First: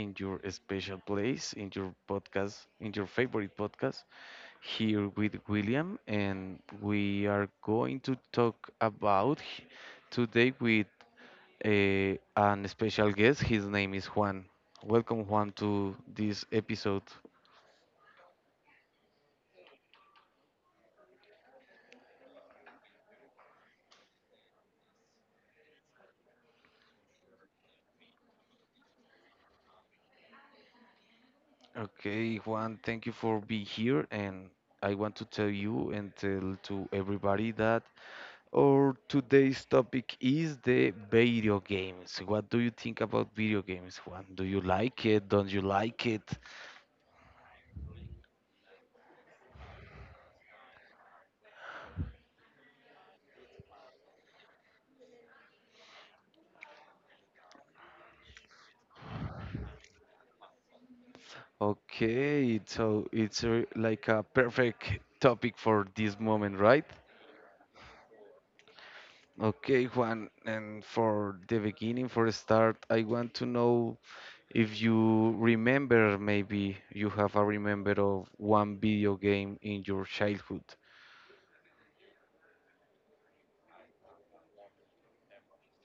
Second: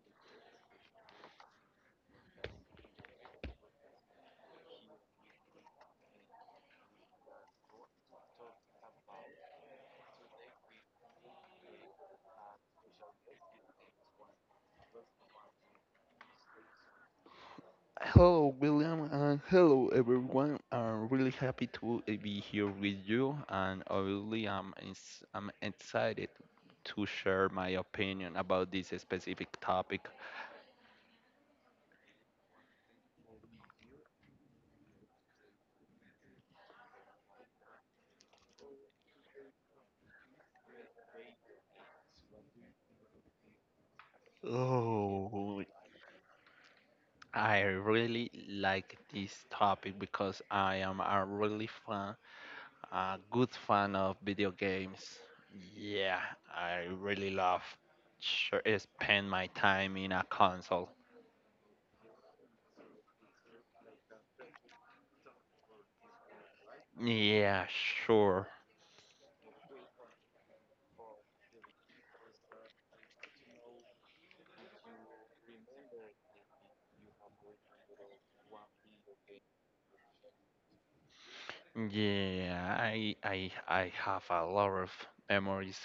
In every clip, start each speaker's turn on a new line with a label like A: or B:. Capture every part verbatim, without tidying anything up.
A: in your special place, in your podcast, in your favorite podcast, here with William, and we are going to talk about h- today with a, an special guest. His name is Juan. Welcome, Juan, to this episode.
B: Hello, William, and hello, everyone. I'm really happy to uh, be here with you, and obviously, I'm ins- I'm excited to share my opinion about this specific topic.
A: Okay, Juan, thank you for being here, and I want to tell you and tell to everybody that our today's topic is the video games. What do you think about video games, Juan? Do you like it? Don't you
B: Oh,
A: like it?
B: I really like this topic because I am a really fan, a good fan of video games. Yeah, I really love sure, spend my time in a console.
A: Okay, so it's a, like a perfect topic for this moment, right?
B: Yeah, sure.
A: Okay, Juan, and for the beginning, for a start, I want to know if you remember, maybe you have a remember of one video game in your childhood.
B: Yeah, I I I have a lot of memories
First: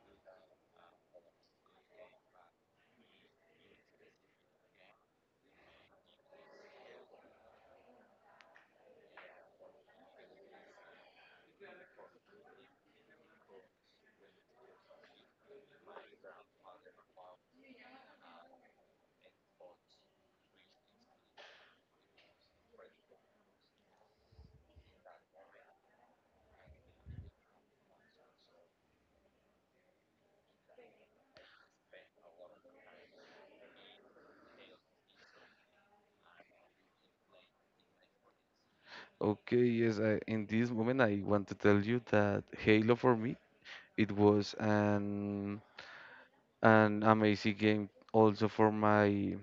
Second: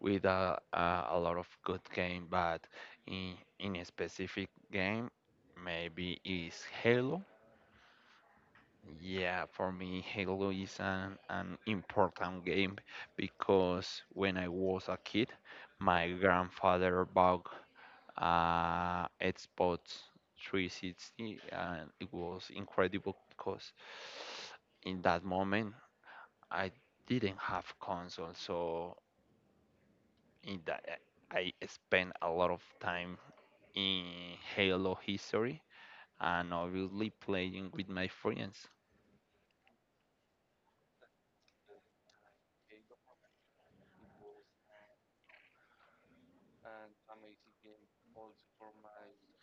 B: with a a, a lot of good game, but in in a specific game, maybe is Halo. Yeah, for me, Halo is an an important game because when I was a kid, my grandfather bought uh Xbox three sixty, and it was incredible because in that moment I didn't have console, so in that I spent a lot of time in Halo history and obviously playing with my friends.
A: Okay, yes, I, in this moment I want to tell you that Halo for me it was an an amazing game also for my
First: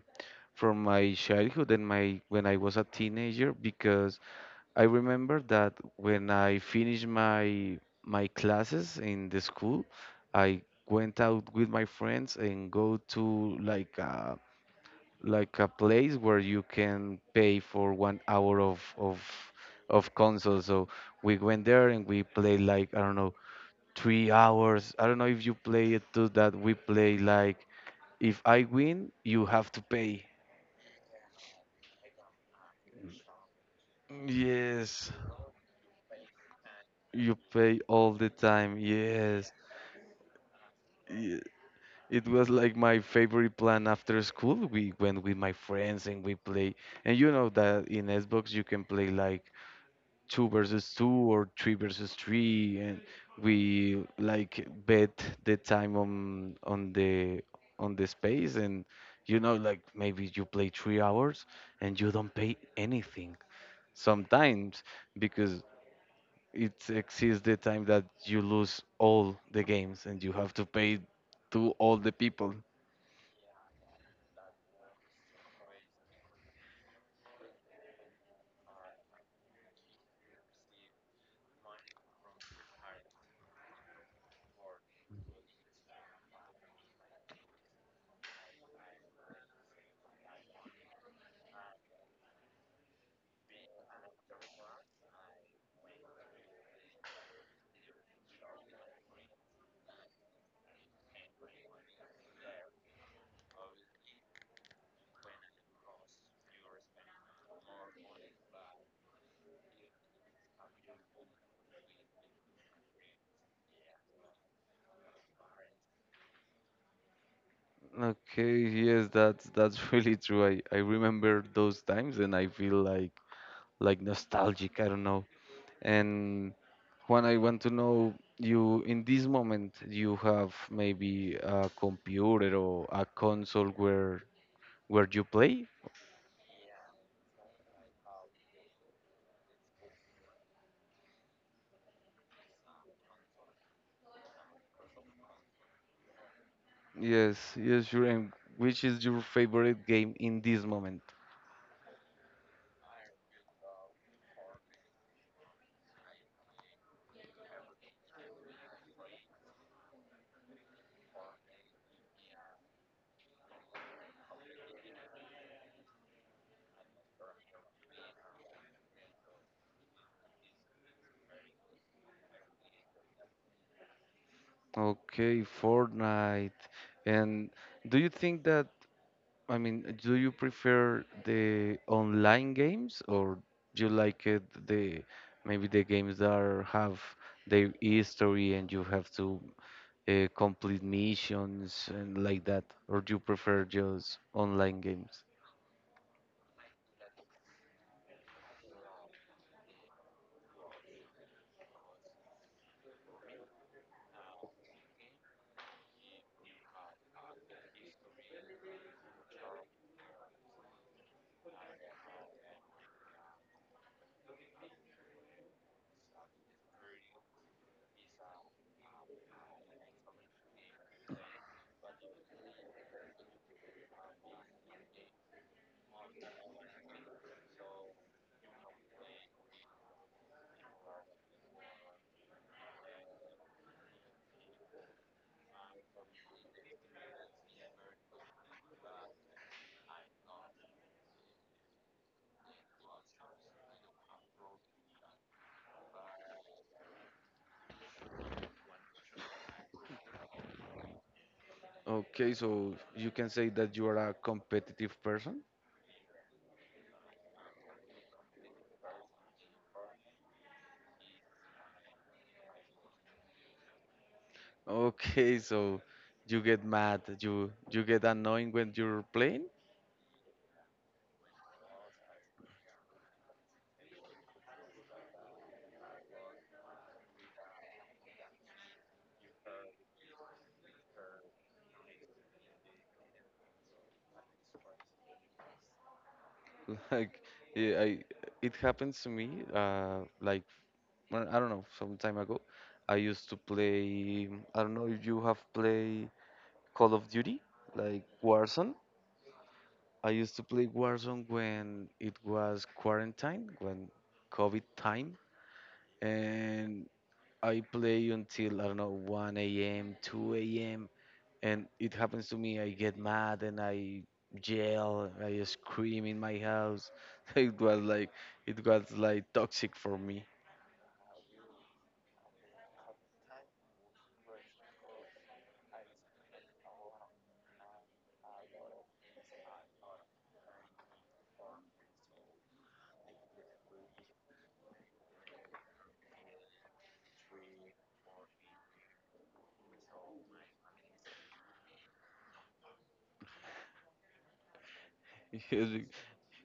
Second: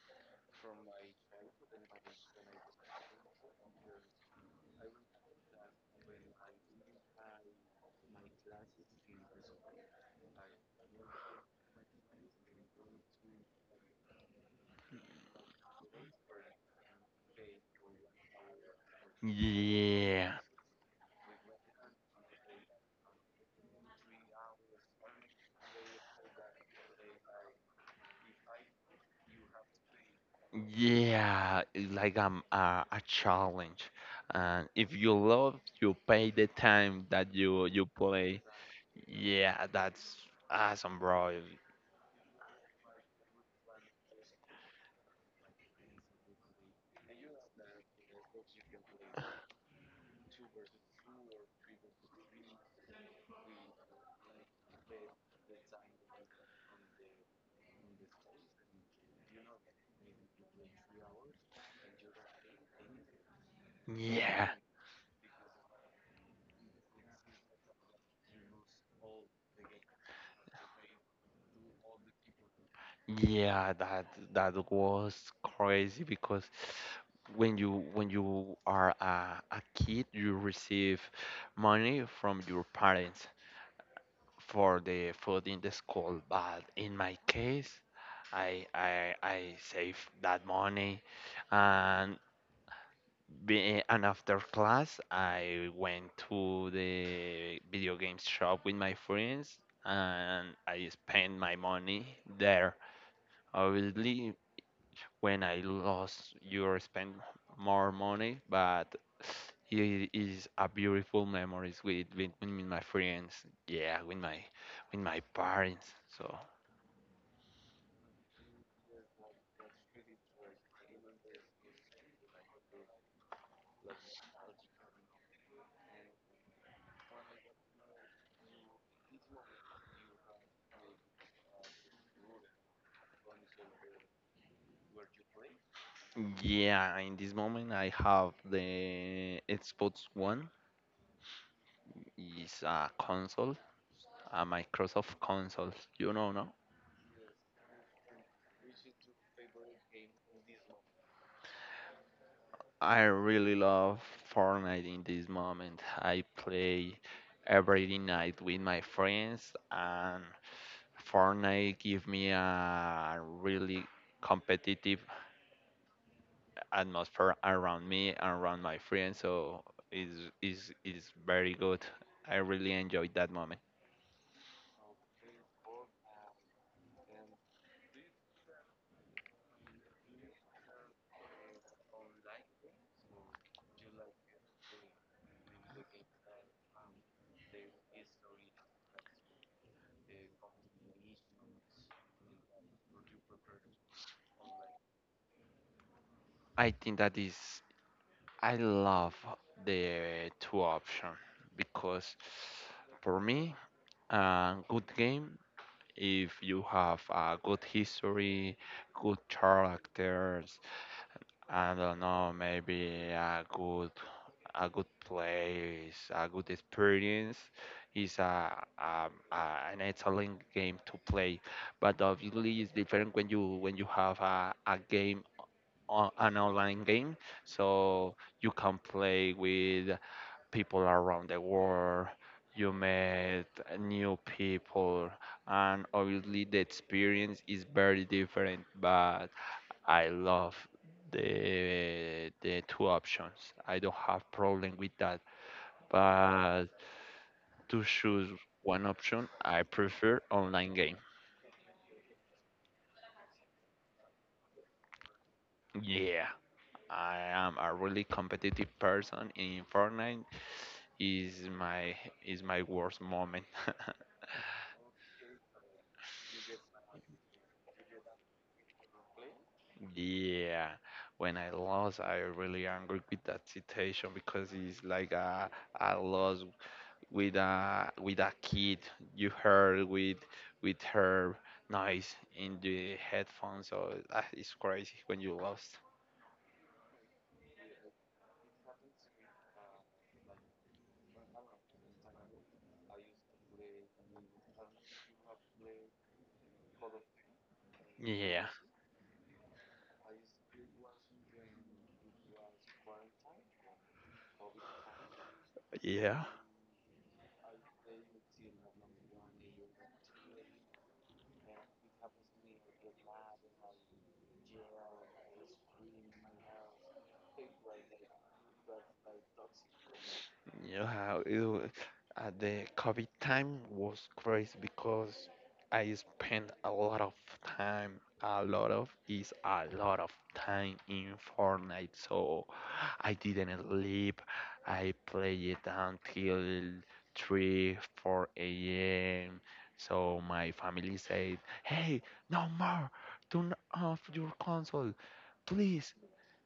A: from my childhood and my when I was a teenager because I remember that when I finished my my classes in the school, I went out with my friends and go to like a like a place where you can pay for one hour of of of
B: Yeah,
A: console. So we went there and we played like I don't know three hours. I don't know if you play it too, that we play like if I win, you have to pay.
B: yeah, it's like um, a a challenge, and if
A: Yes,
B: you love, you pay the time that
A: you
B: you
A: pay
B: you
A: all the
B: play.
A: time. Yes.
B: Yeah, that's awesome, bro.
A: Ye- It was like my favorite plan after school. We went with my friends and we play. And you know that in Xbox you can play like two versus two or three versus three, and we like bet the time on on the on the space, and you know, like maybe you play three hours and you don't pay anything
B: Yeah.
A: sometimes because it exceeds the time that you lose all the games and you have to pay to all the people.
B: Yeah, that that was crazy because when you when you are a, a kid, you receive money from your parents for the food in the school. But in my case, I I I saved that money, and be, and after class, I went to the video game shop with my friends, and I spent my money there. Obviously, when I lost you spend more money, but it is a beautiful memories with, with with my friends, yeah, with my with my parents. So
A: Okay, yes, that's that's really true. I, I remember those times and I feel like like nostalgic, I don't know. And Juan, I want to know you in this moment you have maybe a computer or a console where where you play?
B: yeah, in this moment I have the Xbox One. It's a console, a Microsoft console. You know, no?
A: Yes, yes, sure. And which is your favorite game in this moment?
B: I really love Fortnite in this moment. I play every night with my friends, and Fortnite give me a really competitive atmosphere around me and around my friends. So it's it's it's very good. I really enjoyed that moment.
A: Okay, Fortnite. And do you think that, I mean, do you prefer the online games or do you like it the maybe the games that are, have their history and you have to uh, complete missions and like that, or do you prefer just online games?
B: I think that is I love the two option because for me a good game if you have a good history, good characters, I don't know, maybe a good a good place, a good experience, is a, a, a an excellent game to play. But obviously, it's different when you when you have a, a game on an online game, so you can play with people around the world, you met new people, and obviously the experience is very different. But I love the the two options. I don't have problem with that. But to choose one option, I prefer online game.
A: Okay, so you can say that you are a competitive person.
B: Yeah. I am a really competitive person in Fortnite is my is my worst moment.
A: Okay, so you get mad, you you get annoying when you're playing.
B: Yeah, when I lost, I really angry with that situation because it's like a, a loss with a with a kid. You heard with with her noise in the headphones, so that is crazy when you lost.
A: Like eh, I, it happens to me. Uh, like well, I don't know, some time ago, I used to play. I don't know if you have played Call of Duty, like
B: Yeah,
A: Warzone. I used to play Warzone when it was quarantine, when COVID time,
B: yeah.
A: and I play until I don't know one a m, two a m. And it happens to me. I get mad and I yell. I scream in my house. It was like it was like toxic for me.
B: Yeah, it, wa- uh, the COVID time was crazy because I spent a lot of time, a lot of is a lot of time in Fortnite. So I didn't sleep. I played it until three, four a m. So my family said, "Hey, no more! Turn off your console,
A: Yes,
B: please."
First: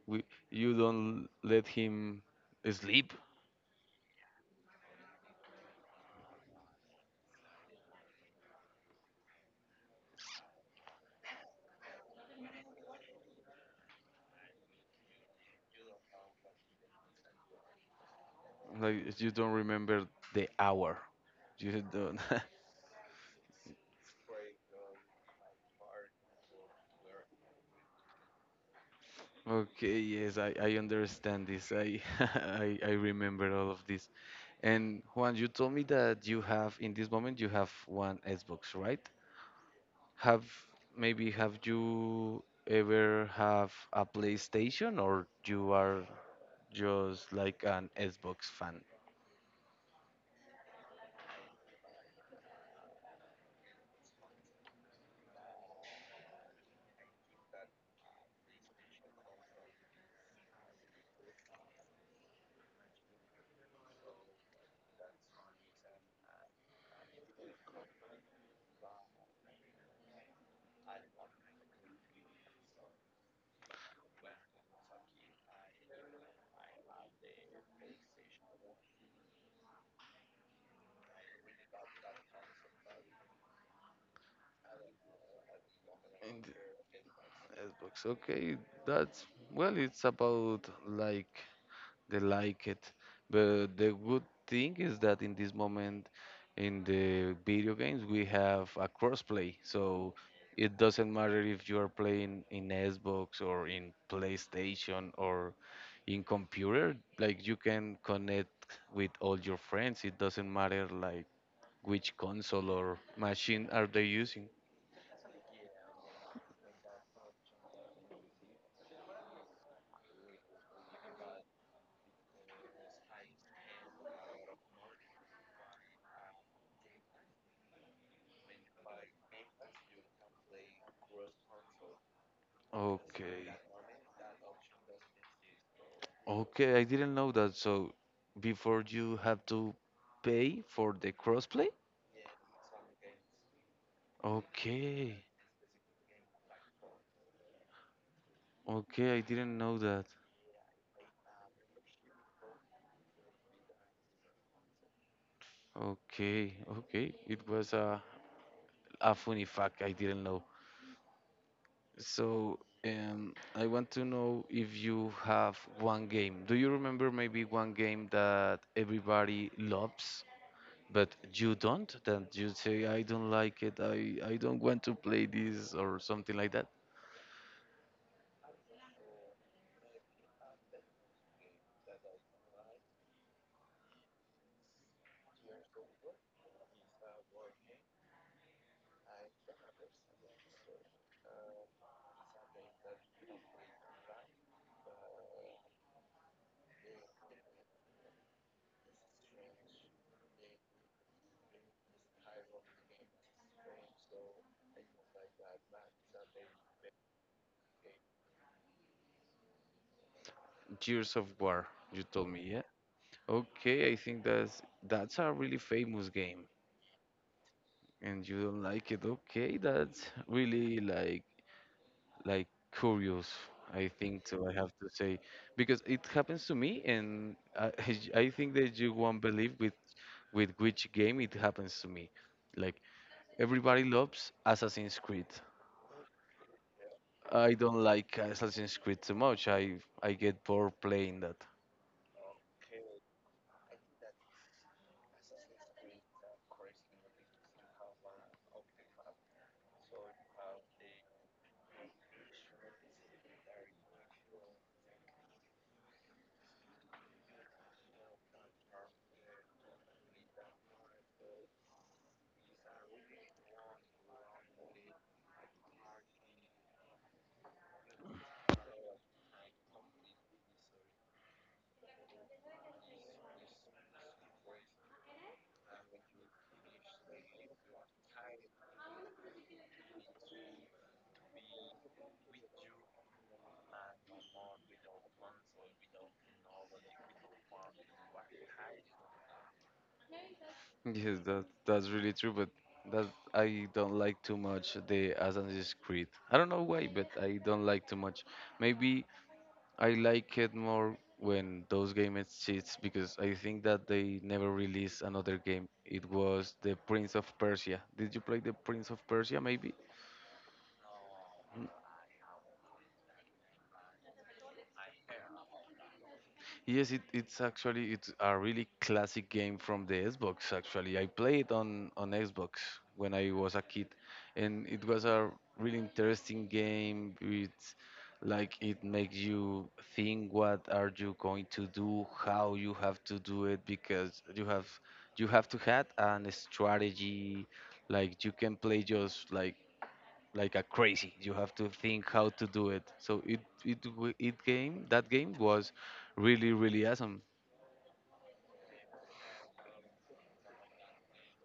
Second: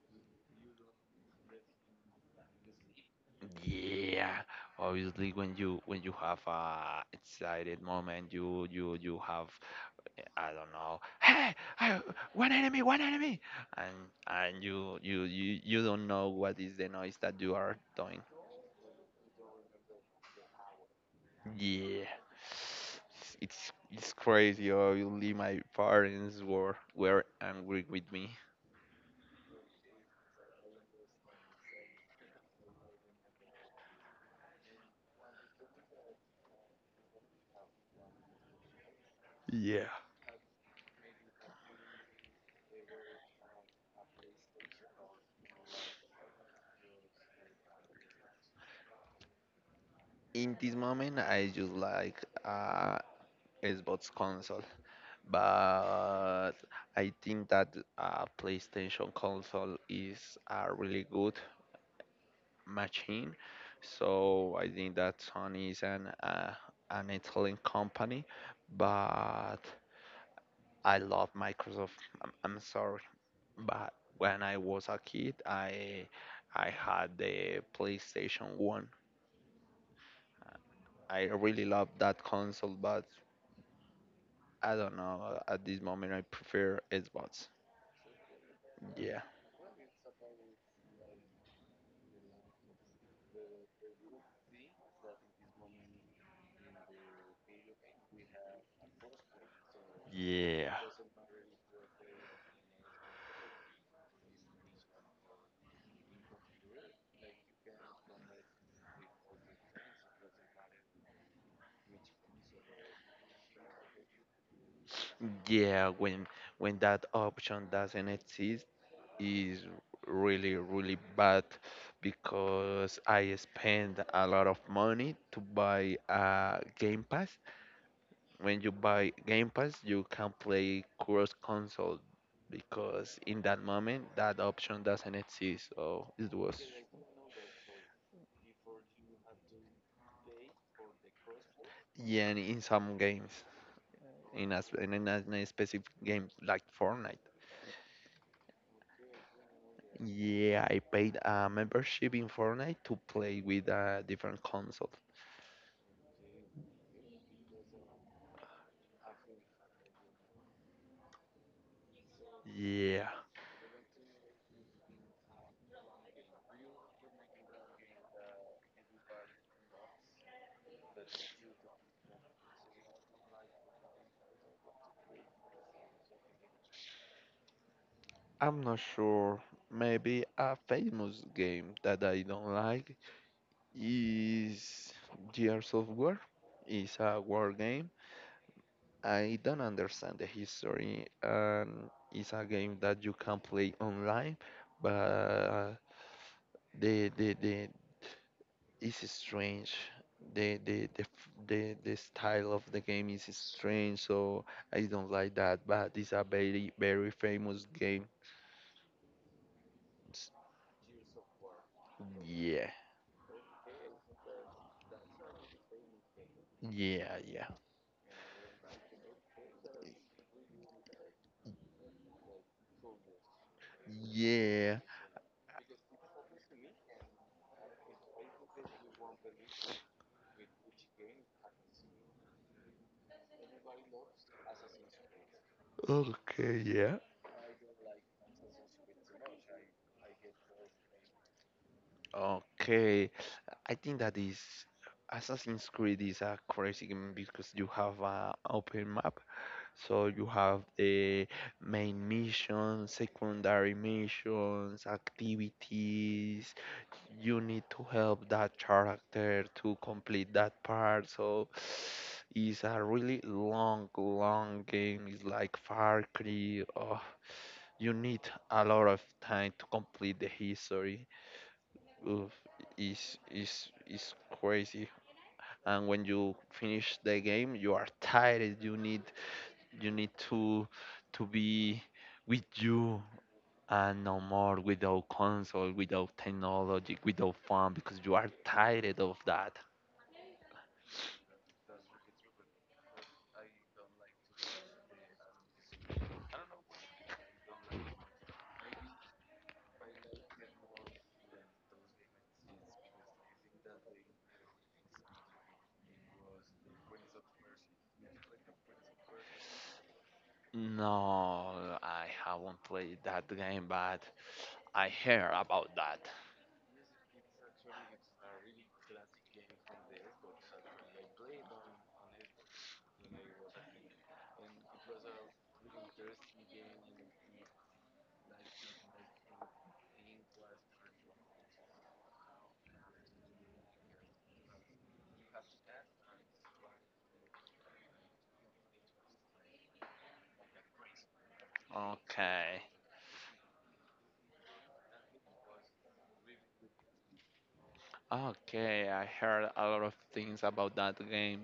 A: we- you don't let him sleep.
B: Yeah, obviously when you when you have a excited moment, you you you have eh, I don't know, hey, I, one enemy, one enemy, and and you you you you don't know what is the noise that you are doing.
A: Like you don't remember the hour. You
B: Yeah,
A: don't.
B: it's it's crazy. Obviously, my parents were were angry with me.
A: Okay, yes, I, I understand this. I, I I remember all of this. And Juan, you told me that you have in this moment you have one Xbox, right?
B: Yeah.
A: Have maybe have you ever have a PlayStation or you are just like an Xbox fan?
B: In this moment, I just like uh Xbox console. But I think that uh, PlayStation console is a really good machine. So I think that Sony is an uh, an Italian company, but I love Microsoft. I'm, I'm sorry, but when I was a kid, I I had the PlayStation One. I really love that console, but I don't know. At this moment, I
A: And
B: prefer Xbox.
A: Xbox, okay,
B: Yeah.
A: that's well, it's about like they like it. But the good thing is that in this moment in the video games we have a crossplay, so
B: Yeah.
A: it doesn't matter if you are playing in Xbox or in PlayStation or in computer. Like you can connect with all your friends. It doesn't matter like which console or machine are they using.
B: Yeah, when when that option doesn't exist is really really bad because I spend a lot of money to buy a Game Pass. When you buy Game Pass, you can play cross console because in
A: Okay.
B: that moment that option doesn't exist. So it was
A: Okay, I didn't know that. So before you have to pay for the crossplay?
B: yeah, in in some games, in a, sp- in a,
A: Okay,
B: in a specific game like Fortnite.
A: okay, I didn't know that.
B: Yeah, I paid a membership in Fortnite to play with a different console.
A: Okay, okay, it was a, a funny fact I didn't know. So,
B: Yeah,
A: um, I want to know if you have one game. Do you remember maybe one game that everybody loves, but you don't? That you say, I don't like it, I, I don't want to play this, or something like that?
B: I'm not sure. Maybe a famous game that I don't like is Gears of War. It's a war game. I don't understand the history, and it's a game that you can play online, but the the the it's strange. The the the f- the the style of the game is strange, so I don't like that. But it's a very very famous game. S-
A: Gears of War, you told me, yeah?
B: Yeah,
A: Okay, I think that's that's a really famous game.
B: yeah, yeah,
A: And you don't like it. Okay, that's really like like curious. I think so. I have
B: yeah.
A: to say because it happens to me, and I, I think that you won't believe with with which game it happens to me. Like everybody loves Assassin's Creed.
B: Okay, yeah.
A: I don't like Assassin's Creed so much. I I get bored playing that.
B: Okay, I think that is Assassin's Creed is a crazy game because you have an open map. So you have the main mission, secondary missions, activities. You need to help that character to complete that part. So it's a really long, long game. It's like Far Cry. Oh, you need a lot of time to complete the history. Oof, it's, it's, it's crazy. And when you finish the game, you are tired. You need you need to to be with you and no more without console, without technology, without fun because you are tired of that.
A: Yes, that that's really true, but that I don't like too much the Assassin's Creed. I don't know why, but I don't like too much. Maybe I like it more when those game exists because I think that they never released another game. It was the Prince of Persia. Did you play the Prince of Persia maybe? Hmm.
B: No, I haven't played that game, but I hear about that.
A: Yes, it, it's actually it's a really classic game from the Xbox. Actually, I played on on Xbox when I was a kid, and it was a really interesting game. It's like it makes you think what are you going to do, how you have to do it, because you have you have to have an strategy. Like you can play just like like a crazy. You have to think how to
B: Okay.
A: do it. So it it w- it game that game was really really awesome.
B: Okay, I heard a lot of things about that game.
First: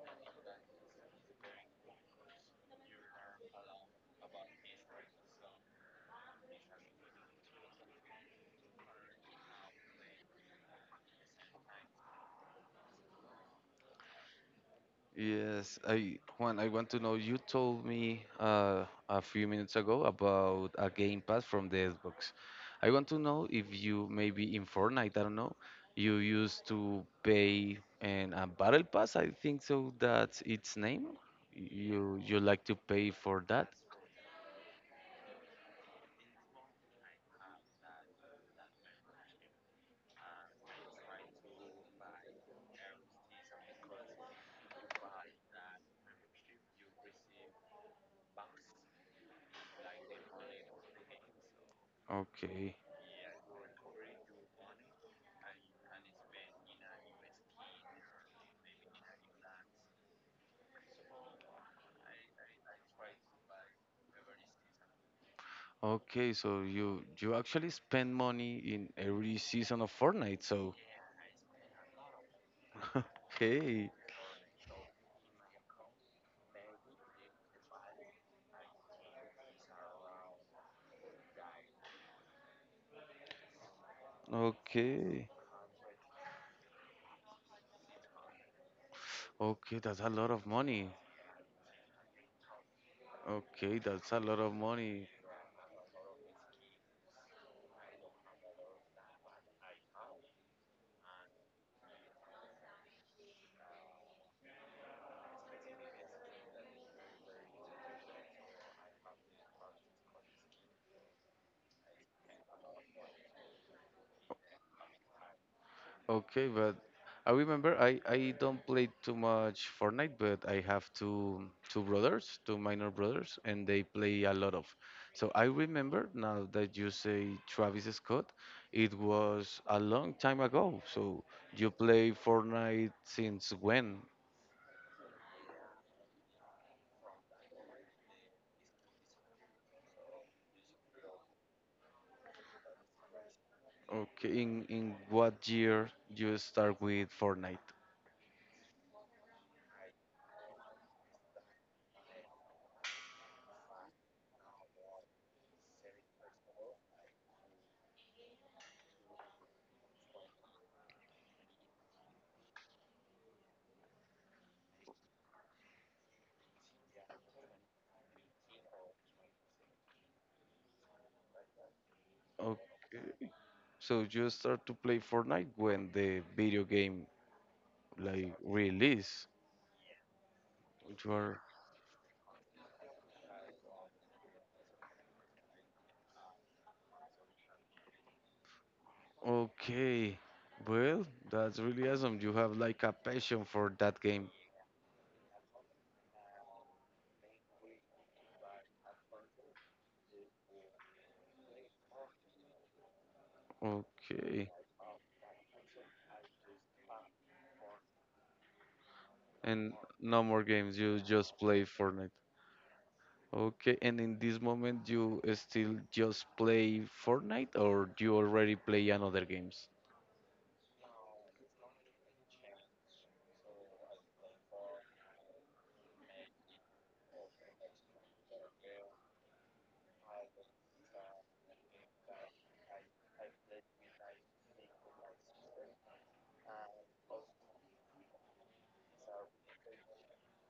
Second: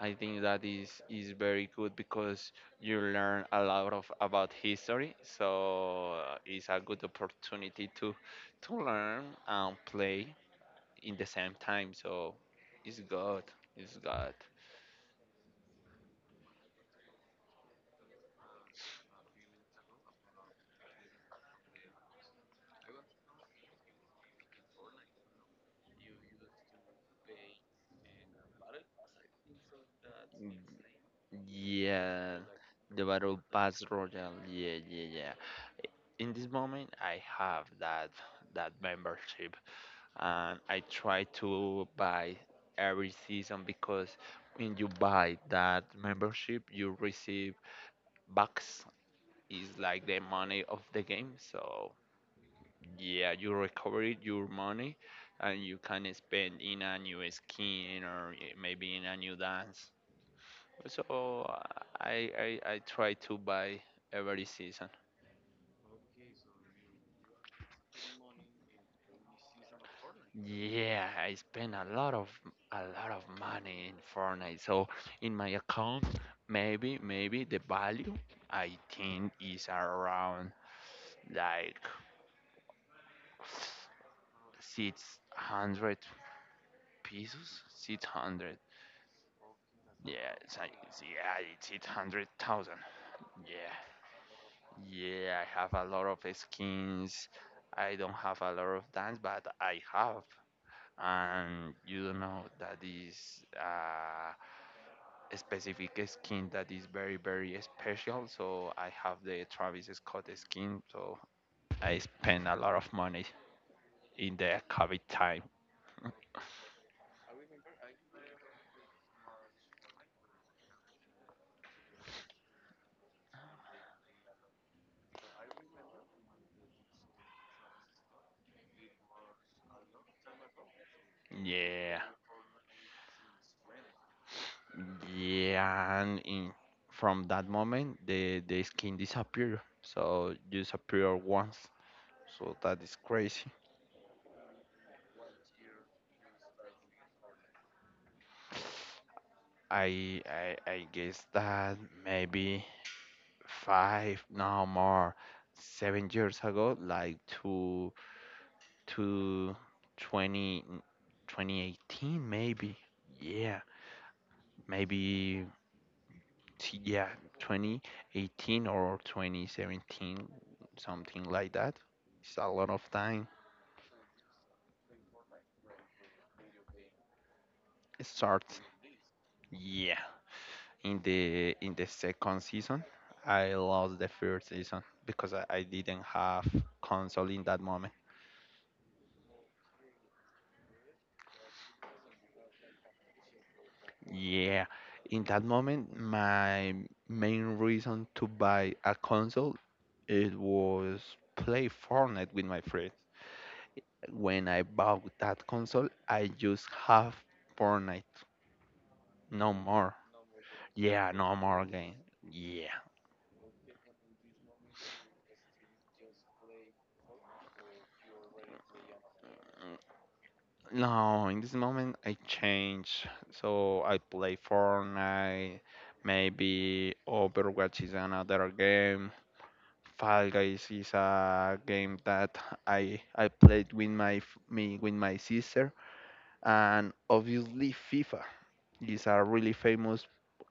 B: I think that is is very good because you learn a lot of about history. So uh, it's a good opportunity to to learn and play in the same time. So it's good. It's good.
A: Yes, I Juan, I want to know. You told me uh, a few minutes ago about a game pass from the Xbox. I want to know if you maybe in Fortnite, I don't know, you used to pay and a battle pass. I think so. That's its name. You
B: Yeah,
A: you like to
B: the
A: pay
B: battle
A: for that?
B: pass royal. Yeah, yeah, yeah. In this moment, I have that that membership, and I try to buy every season because when you buy that membership, you receive bucks is like the money of the game. So
A: Okay.
B: yeah, you recover it, your money and you can spend in a new skin or i- maybe in a new dance. So I I, I try to buy every season.
A: Okay, so you you actually spend money in every season of Fortnite. So,
B: Yeah, I spend a lot of a lot of money
A: okay,
B: in Fortnite. So in my account, maybe maybe the value I think is around like six
A: okay,
B: hundred. pesos? six hundred.
A: okay, that's a lot
B: Yeah,
A: of
B: it's like,
A: money.
B: it's- yeah, it's eight hundred thousand. Yeah,
A: Okay, that's a lot of money.
B: yeah, I have a lot of skins. I don't have a lot of dance, but I have. And you don't know that is uh, a specific skin that is very, very special. So I have the Travis Scott skin. So I spend a lot of money in the COVID time.
A: Okay, but I remember I I don't play too much Fortnite, but I have two two brothers, two minor brothers, and they play a lot of. So I remember now that you say Travis Scott, it was a long time ago. So you
B: Yeah.
A: play Fortnite since when?
B: Yeah, and in from that moment, the the skin disappear. So you disappear once. So that is crazy.
A: Okay, in in what year you start with Fortnite?
B: I I I guess that maybe five, no more, seven years ago, like to to twenty twenty eighteen maybe. Yeah, maybe t- yeah, twenty eighteen or twenty seventeen, something like that. It's a lot of
A: Okay,
B: time.
A: so you start to play Fortnite when the video game like
B: Start
A: release.
B: yeah in
A: You are
B: the in the second season I lost the first season because i, I didn't have console in that moment.
A: okay. Well, that's really awesome. You have like a passion for that game.
B: Yeah, in that moment my main reason to buy a console it was play Fortnite with my friends. When
A: Okay,
B: I bought that console I just have Fortnite no
A: and
B: more.
A: no more games. You
B: Yeah no
A: just
B: more
A: play
B: game,
A: Fortnite.
B: yeah.
A: Okay, and in this moment you still just play Fortnite, or you already play another games?
B: No, in this moment I change. So I play Fortnite, maybe Overwatch is another game. Fall Guys is a game that I I played with my f- me with my sister, and obviously FIFA is a really famous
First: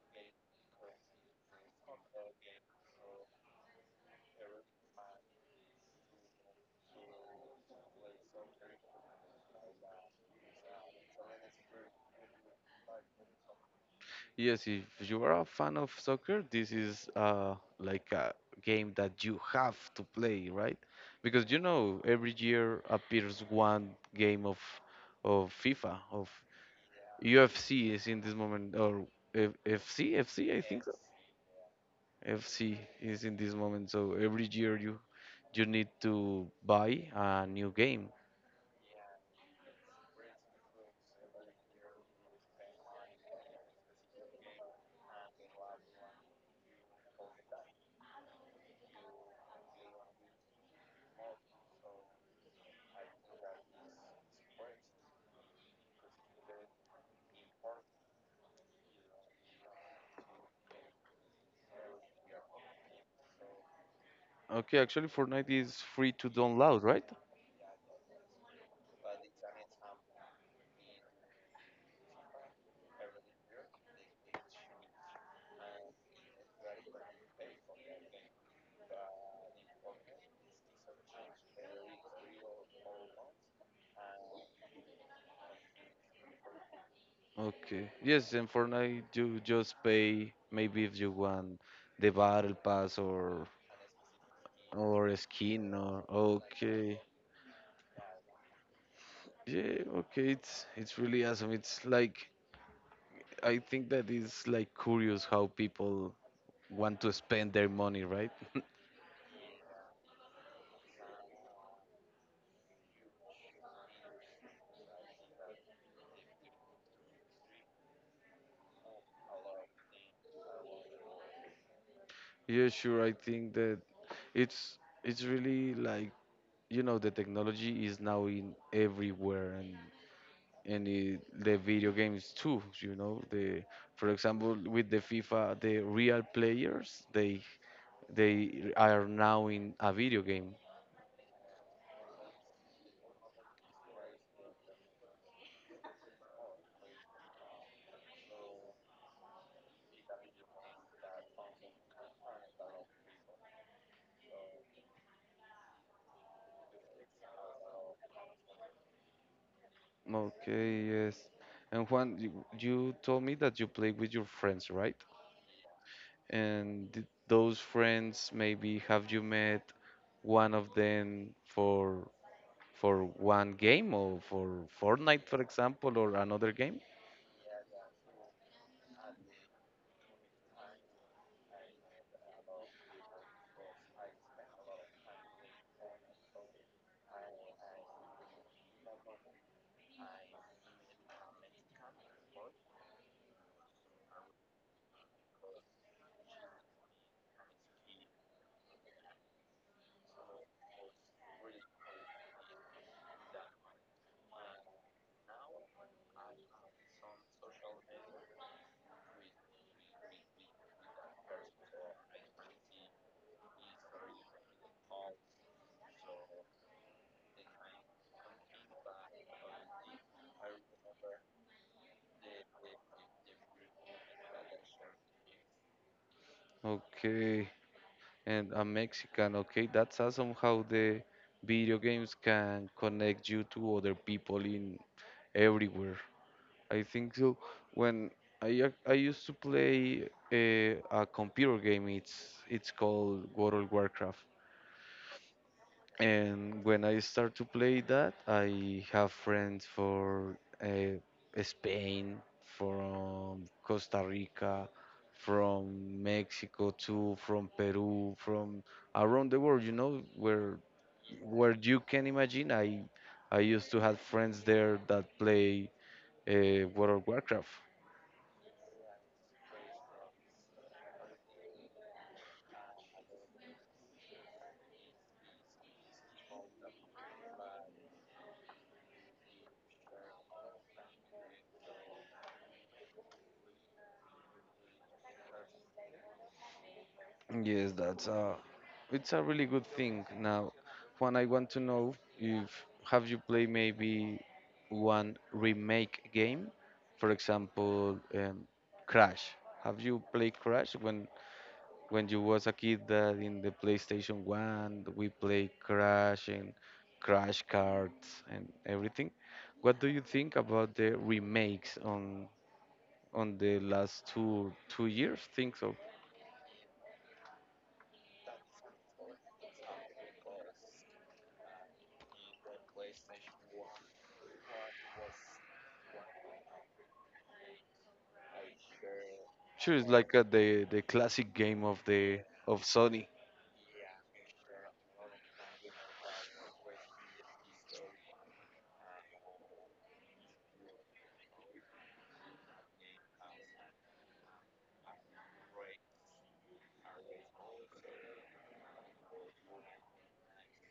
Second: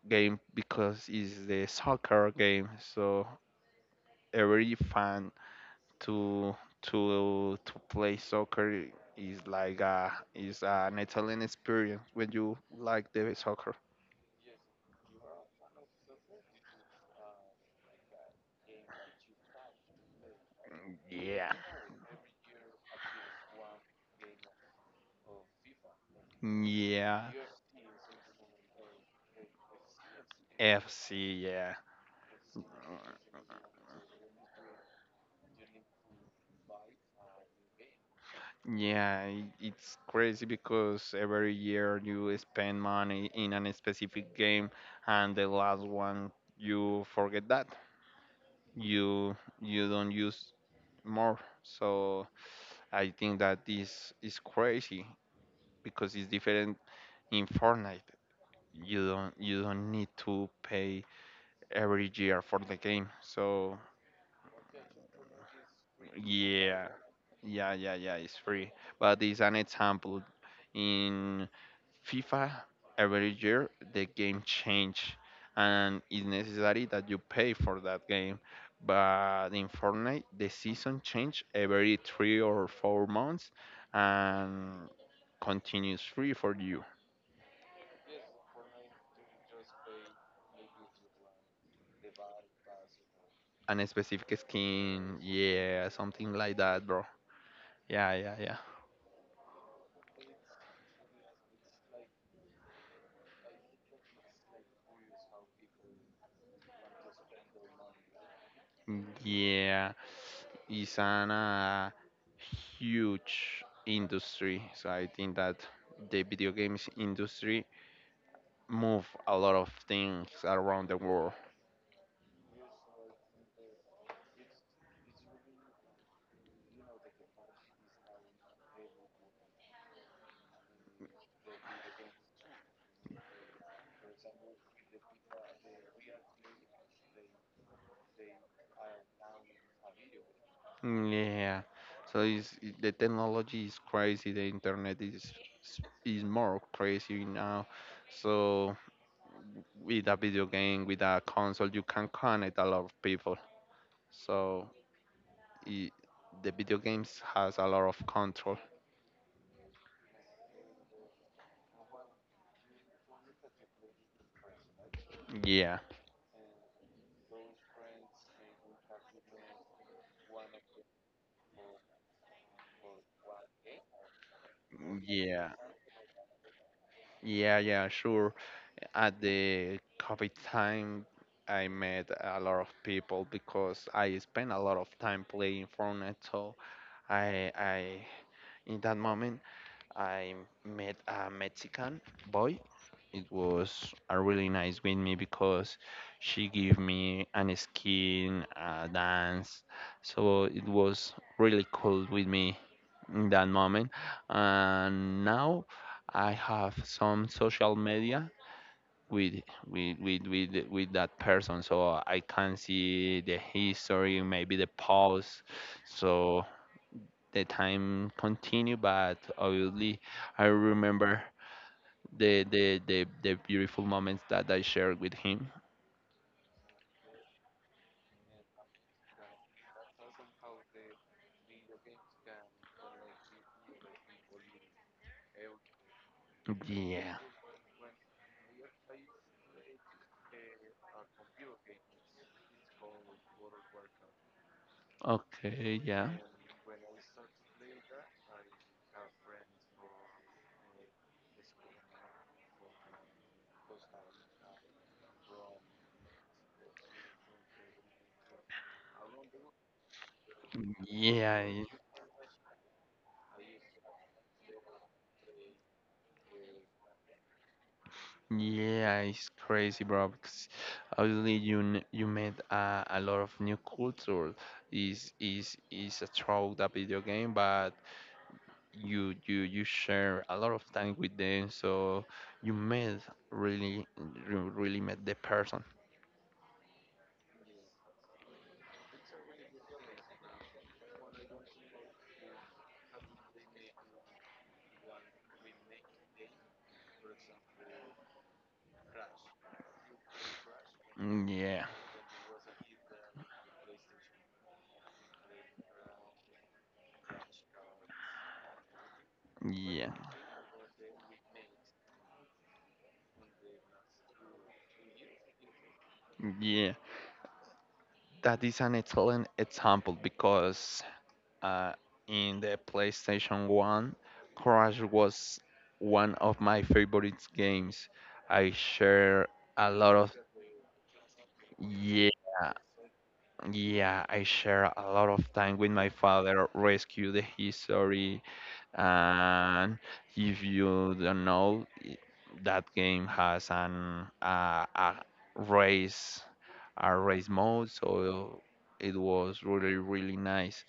B: game because it's the soccer game. So every fan to to to play soccer is like a is an Italian experience when you like the soccer.
A: Yes, if you are a fan of soccer, this is uh, like a game that you have to play, right? Because
B: Yeah,
A: you know every year appears one game of of FIFA, of
B: yeah.
A: U F C is in this moment, or F FC, F C, I think so.
B: F C, yeah.
A: F C is in this moment, so every year you you need to buy a new game.
B: Yeah, i- it's crazy because every year you spend money in a specific game and the last one you forget that. You you don't use more. So I think that this is crazy because it's different in Fortnite, you don't you don't need to pay every year for the game. So
A: Okay, actually Fortnite is free to download,
B: yeah,
A: right?
B: yeah, yeah, yeah, it's free. But it's an example. In FIFA, every year the game change, and it's necessary that you pay for that game. But in Fortnite, the season change every three or four months, and continues free for you.
A: Okay. Yes, in Fortnite you just pay maybe if you want the battle pass or
B: An specific
A: or a
B: skin,
A: skin
B: yeah,
A: or
B: something like that.
A: okay.
B: Yeah, yeah,
A: Yeah, okay, it's it's really awesome. It's like I think that is like curious how people want to spend their money, right?
B: yeah. Yeah, it's an uh, huge industry. So I think that the video games industry move a lot of things around the world.
A: Yeah, sure. I think that it's it's really like you know the technology is now in everywhere and and it, the video games too you know the for example with the FIFA the real players they they are now in a video game.
B: Yeah. So it's, it- the technology is crazy. The internet is is is more crazy now. So with a video game, with a console, you can connect a lot of people. So it, the video games has a lot of control.
A: Okay, yes. And Juan, you, you told me that you play with your friends, right?
B: Yeah.
A: And th- those friends maybe have you met one of them for for one game or for
B: Mm,
A: Fortnite for
B: yeah,
A: example or another game.
B: yeah, yeah, sure. At the COVID time, I met a lot of people because I spent a lot of time playing Fortnite. So I, I, in that moment, I met a Mexican boy. It was a really nice with me because she gave me an skin, a dance, so it was really cool with me in that moment. And now I have some social media with with with with, with that person, so I can see the history, maybe the pause, so the time continue. But obviously I remember the the the, the beautiful moments that I shared with him.
A: Okay. And I'm Mexican. Okay, that's awesome how the video games can connect you to other people in everywhere. I think
B: Yeah.
A: so. When I ac- I used to play a, a computer game, it's it's called World of Warcraft.
B: Okay. Yeah.
A: And when I start to play that, I have friends for uh, Spain, from Costa Rica, from Mexico too, from Peru, from around the world. You know, where
B: Yeah.
A: where
B: it-
A: you can imagine. I I used to have friends there that play uh, World of Warcraft.
B: Yeah. It's crazy, bro. Because obviously you n- you met a, a lot of new culture. Is is is a through that video game, but you you you share a lot of time with them, so you met really you really met the person.
A: Yes, that's a, it's a really good thing. Now, Juan, I want to know if have you played maybe one remake game, for example, um, Crash. Have you played Crash when
B: Mm, yeah.
A: when you was a kid that in the PlayStation one we play Crash and Crash cards and everything? What do
B: Yeah.
A: you think about the remakes on on the last two two years? Think so.
B: Yeah. That is an excellent example because uh, in the PlayStation one, Crash was one of my favorite games. I share a
A: Sure, it's
B: lot of
A: like uh, the the classic game of
B: Yeah,
A: the of Sony.
B: yeah, I share a lot of time with my father, rescue the history. And if you don't know, i- that game has an uh, a race, our race mode. So it was really, really nice.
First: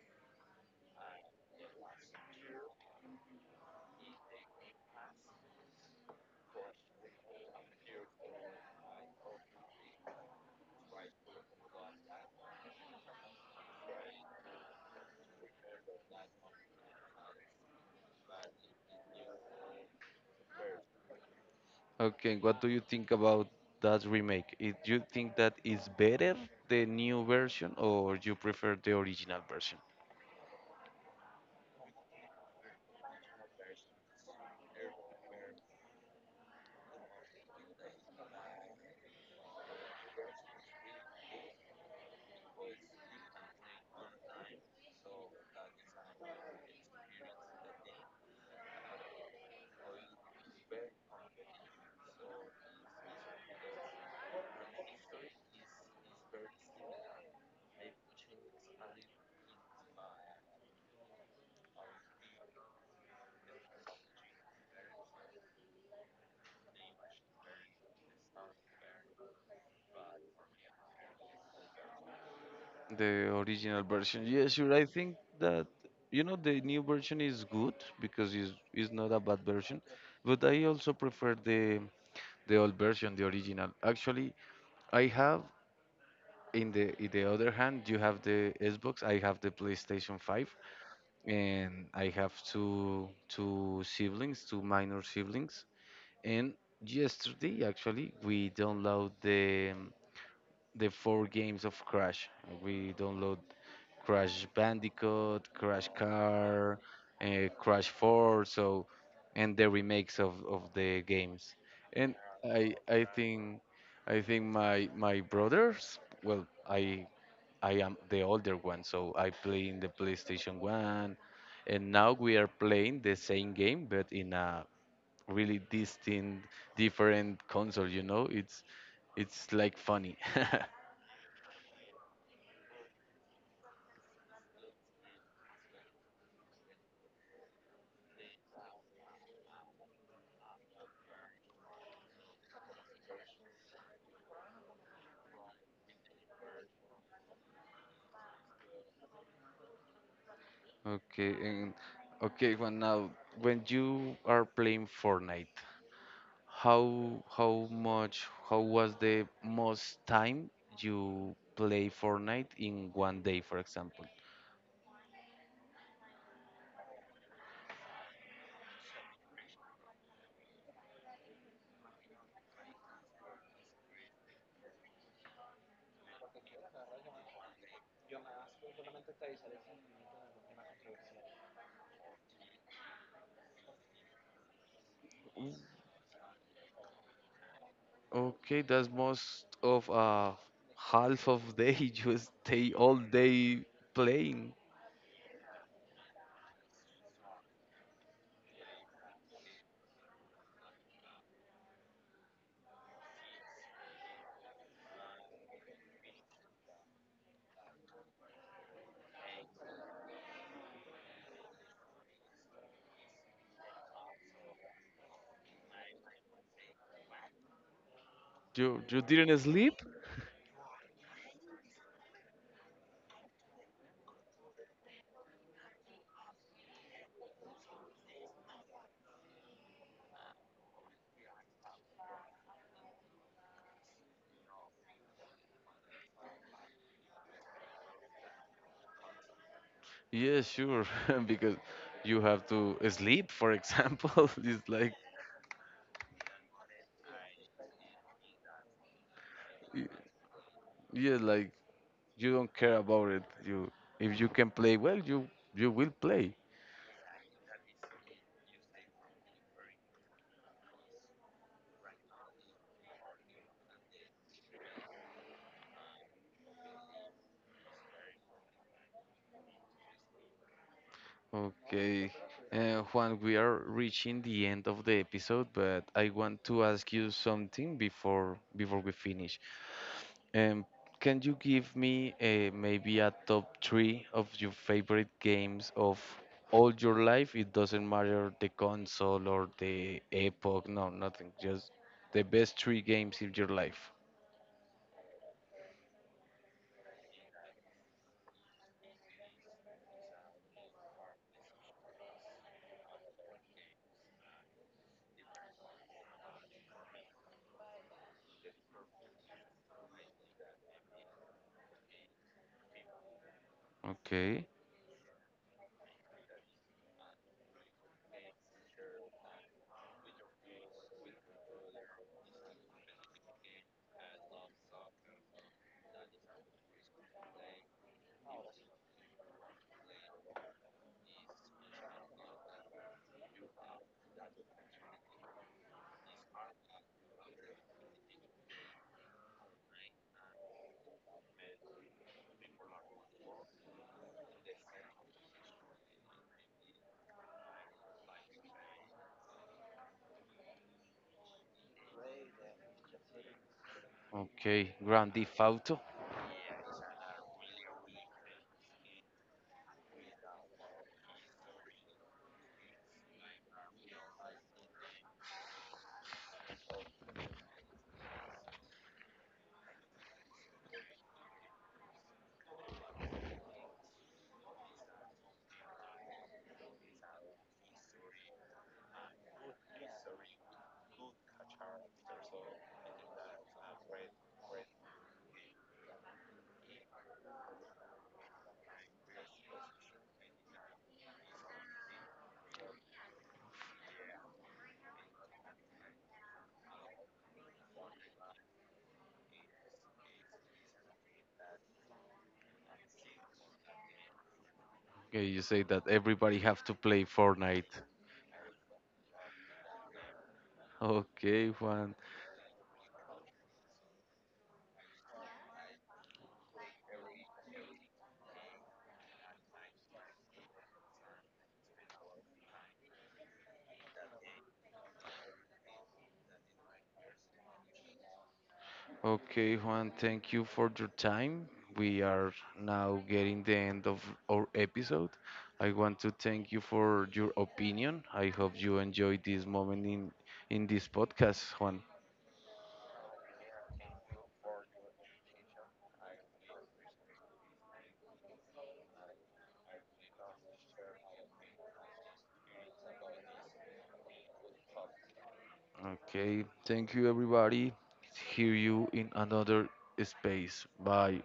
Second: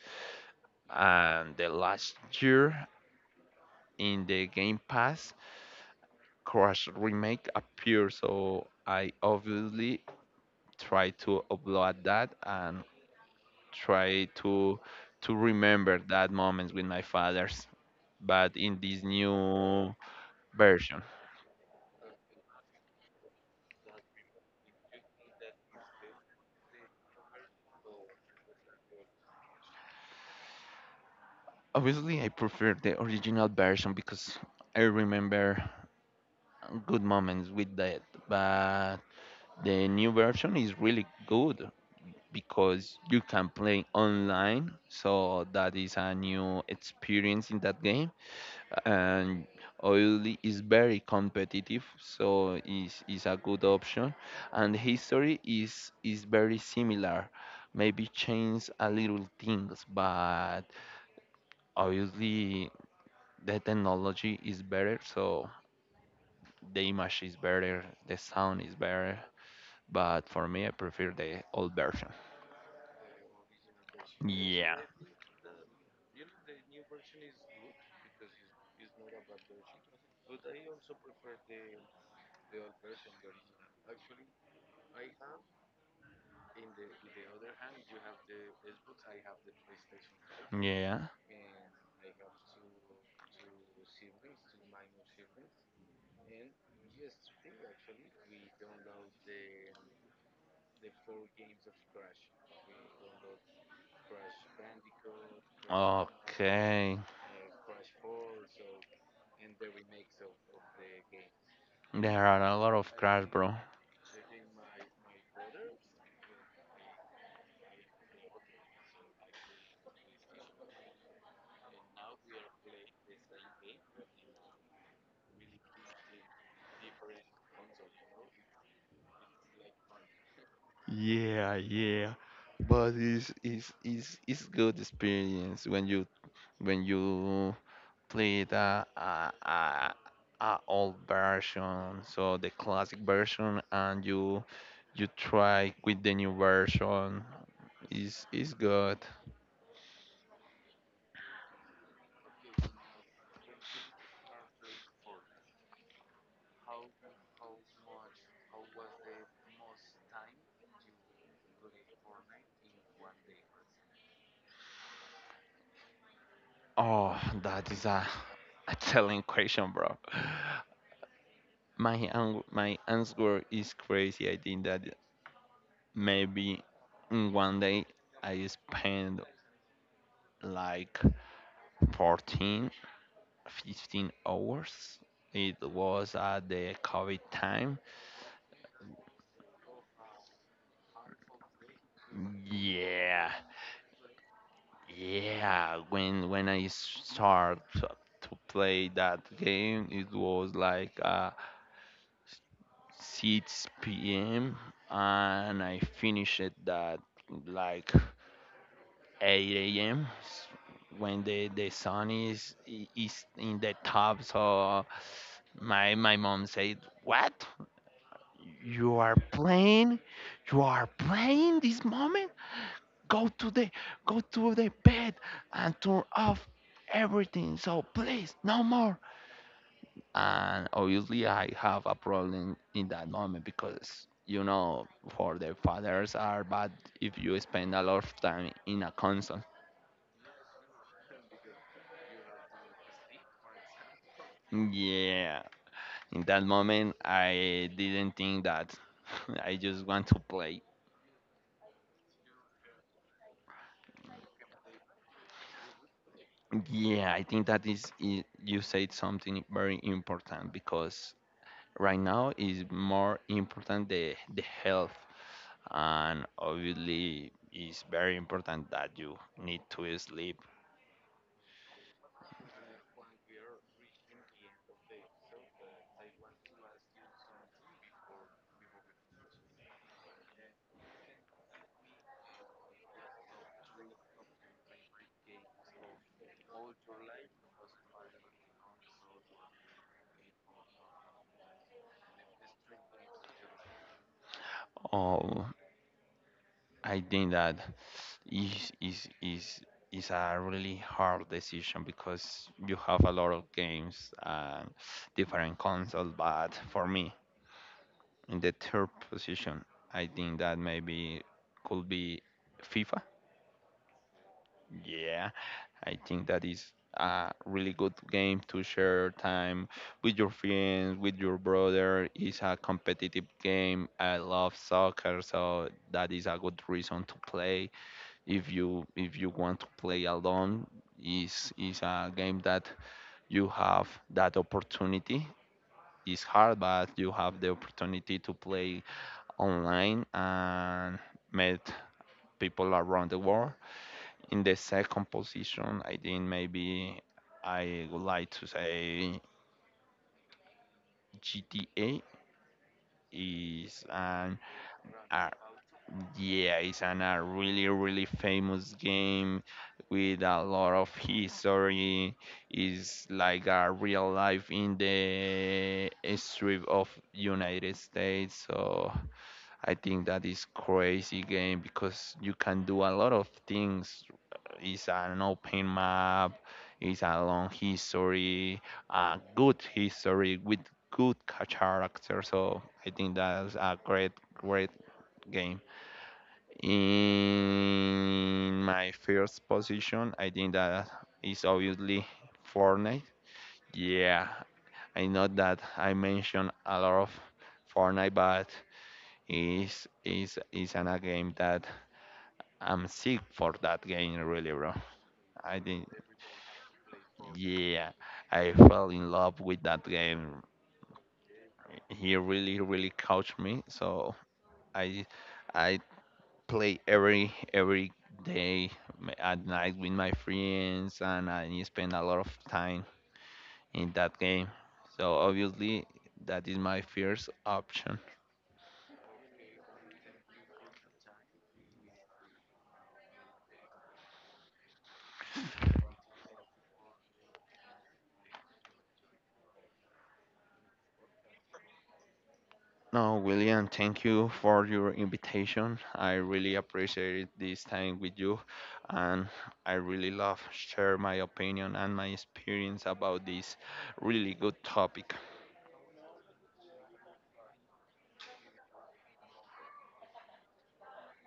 B: And the last year in the Game Pass, Crash Remake appeared. So I obviously try to upload that and try to to remember that moments with my fathers. But in this new version,
A: Okay, what do you think about that remake? It, you think that is better the new version, or you prefer the original version?
B: obviously I prefer the original version because I remember good moments with that. But the new version is really good because you can play online, so that is a new experience in that game. And Oily is very competitive, so is is a good option. And history is is very similar, maybe change a little things, but obviously the technology is better, so the image is better, the sound is better. But for me, I prefer the old version.
A: The original version, yeah,
B: Yeah.
A: sure. I think that you know the new version is good because it's it's not a bad version, but I also prefer the the old version, the original. Actually, I have in the in the other hand, you have the Xbox, I have the PlayStation five.
B: Yeah.
A: And I have two two siblings, two minor siblings. And yesterday, actually, we download the um, the four games of Crash. We download Crash Bandicoot, Crash Car,
B: Okay.
A: uh, Crash four, so and the remakes of, of the games. And
B: There are a lot
A: I
B: of
A: I
B: cars, bro.
A: think I think my my brothers. Well, I I am the older one, so I play in the PlayStation one. And now we are playing the same game, but in a really distinct, different console, you know? It's it's like funny.
B: Yeah, yeah. But it's it's it's it's good experience when you when you play the uh, uh, uh, old version, so the classic version, and you you try with the new version. Is is good.
A: Okay, and okay, well now when you are playing Fortnite, how how much how was the most time you play Fortnite in one day, for example?
B: Oh, that is a, a telling question, bro. My an- my answer is crazy. I think that maybe in one day I spend like fourteen, fifteen hours. It was at the COVID time.
A: Okay, that's most of uh half of day you stay all
B: Yeah,
A: day playing.
B: yeah. When when I start to to play that game, it was like uh, six p m And I finished it that like eight a m when the, the sun is is in the top. So my my mom said, "What?
A: You
B: You
A: you
B: are
A: didn't sleep?
B: playing? You are playing this moment? Go to the Go to the bed and turn off everything. So please, no more." And obviously, I have a problem in that moment, because. You know, for the fathers are bad if you spend a lot of time in a console.
A: Yeah, sure, because you have to sleep, for example. It's like
B: Yeah. In that moment, I didn't think that. I just
A: y-
B: want to play.
A: yeah, like you don't care about it. You if you can play well, you you will play.
B: Yeah, I think that is i- you said something very important, because right now is more important the the health, and obviously it's very important that you need to sleep.
A: Okay. Uh, Juan, we are reaching the end of the episode, but I want to ask you something before before we finish. Um, can you give me uh, maybe a top three of your favorite games of all your life? It doesn't matter the console or the epoch, no, nothing. Just the best three games in your life.
B: Oh, I think that is is is is a really hard decision because you have a lot of games and different consoles. But for me, in the third position, I think that maybe could be FIFA.
A: Okay.
B: Yeah, I think that is a really good game to share time with your friends, with your brother. It's a competitive game. I love soccer, so that is a good reason to play. If you if you want to play alone, is is a game that you have that opportunity. It's hard, but you have the opportunity to play online and met people around the world. In the second position, I think maybe I would like to say G T A. is an
A: Okay, Grand
B: a,
A: Theft Auto.
B: yeah, it's an, a really really famous game with a lot of history. It's like a real life in the strip of United States. So I think that is crazy game because you can do a lot of things. It's an open map, it's a long history, a good history with good ca- character. So I think that's a great, great game. In my first position, I think that is obviously Fortnite. Yeah, I know that I mentioned a lot of Fortnite, but is is is an a game that I'm sick for that game, really, bro.
A: Okay, you
B: I
A: say that
B: didn't.
A: everybody have to play Fortnite.
B: Yeah, I fell in love with that game.
A: Okay, Juan.
B: He really, really coached me. So I, I play every every day, m- at night with my friends, and I spend a lot of time in that game. So obviously, that is my first option.
A: Okay, Juan, thank you for your time. We are now getting the end of our episode. I want to thank you for your opinion. I hope you enjoyed this moment in in this podcast, Juan.
B: No, William, thank you for your invitation. I really appreciate this time with you, and I really love share my opinion and my experience about this really good topic.
A: Okay, thank you everybody. Hear you in another space. Bye.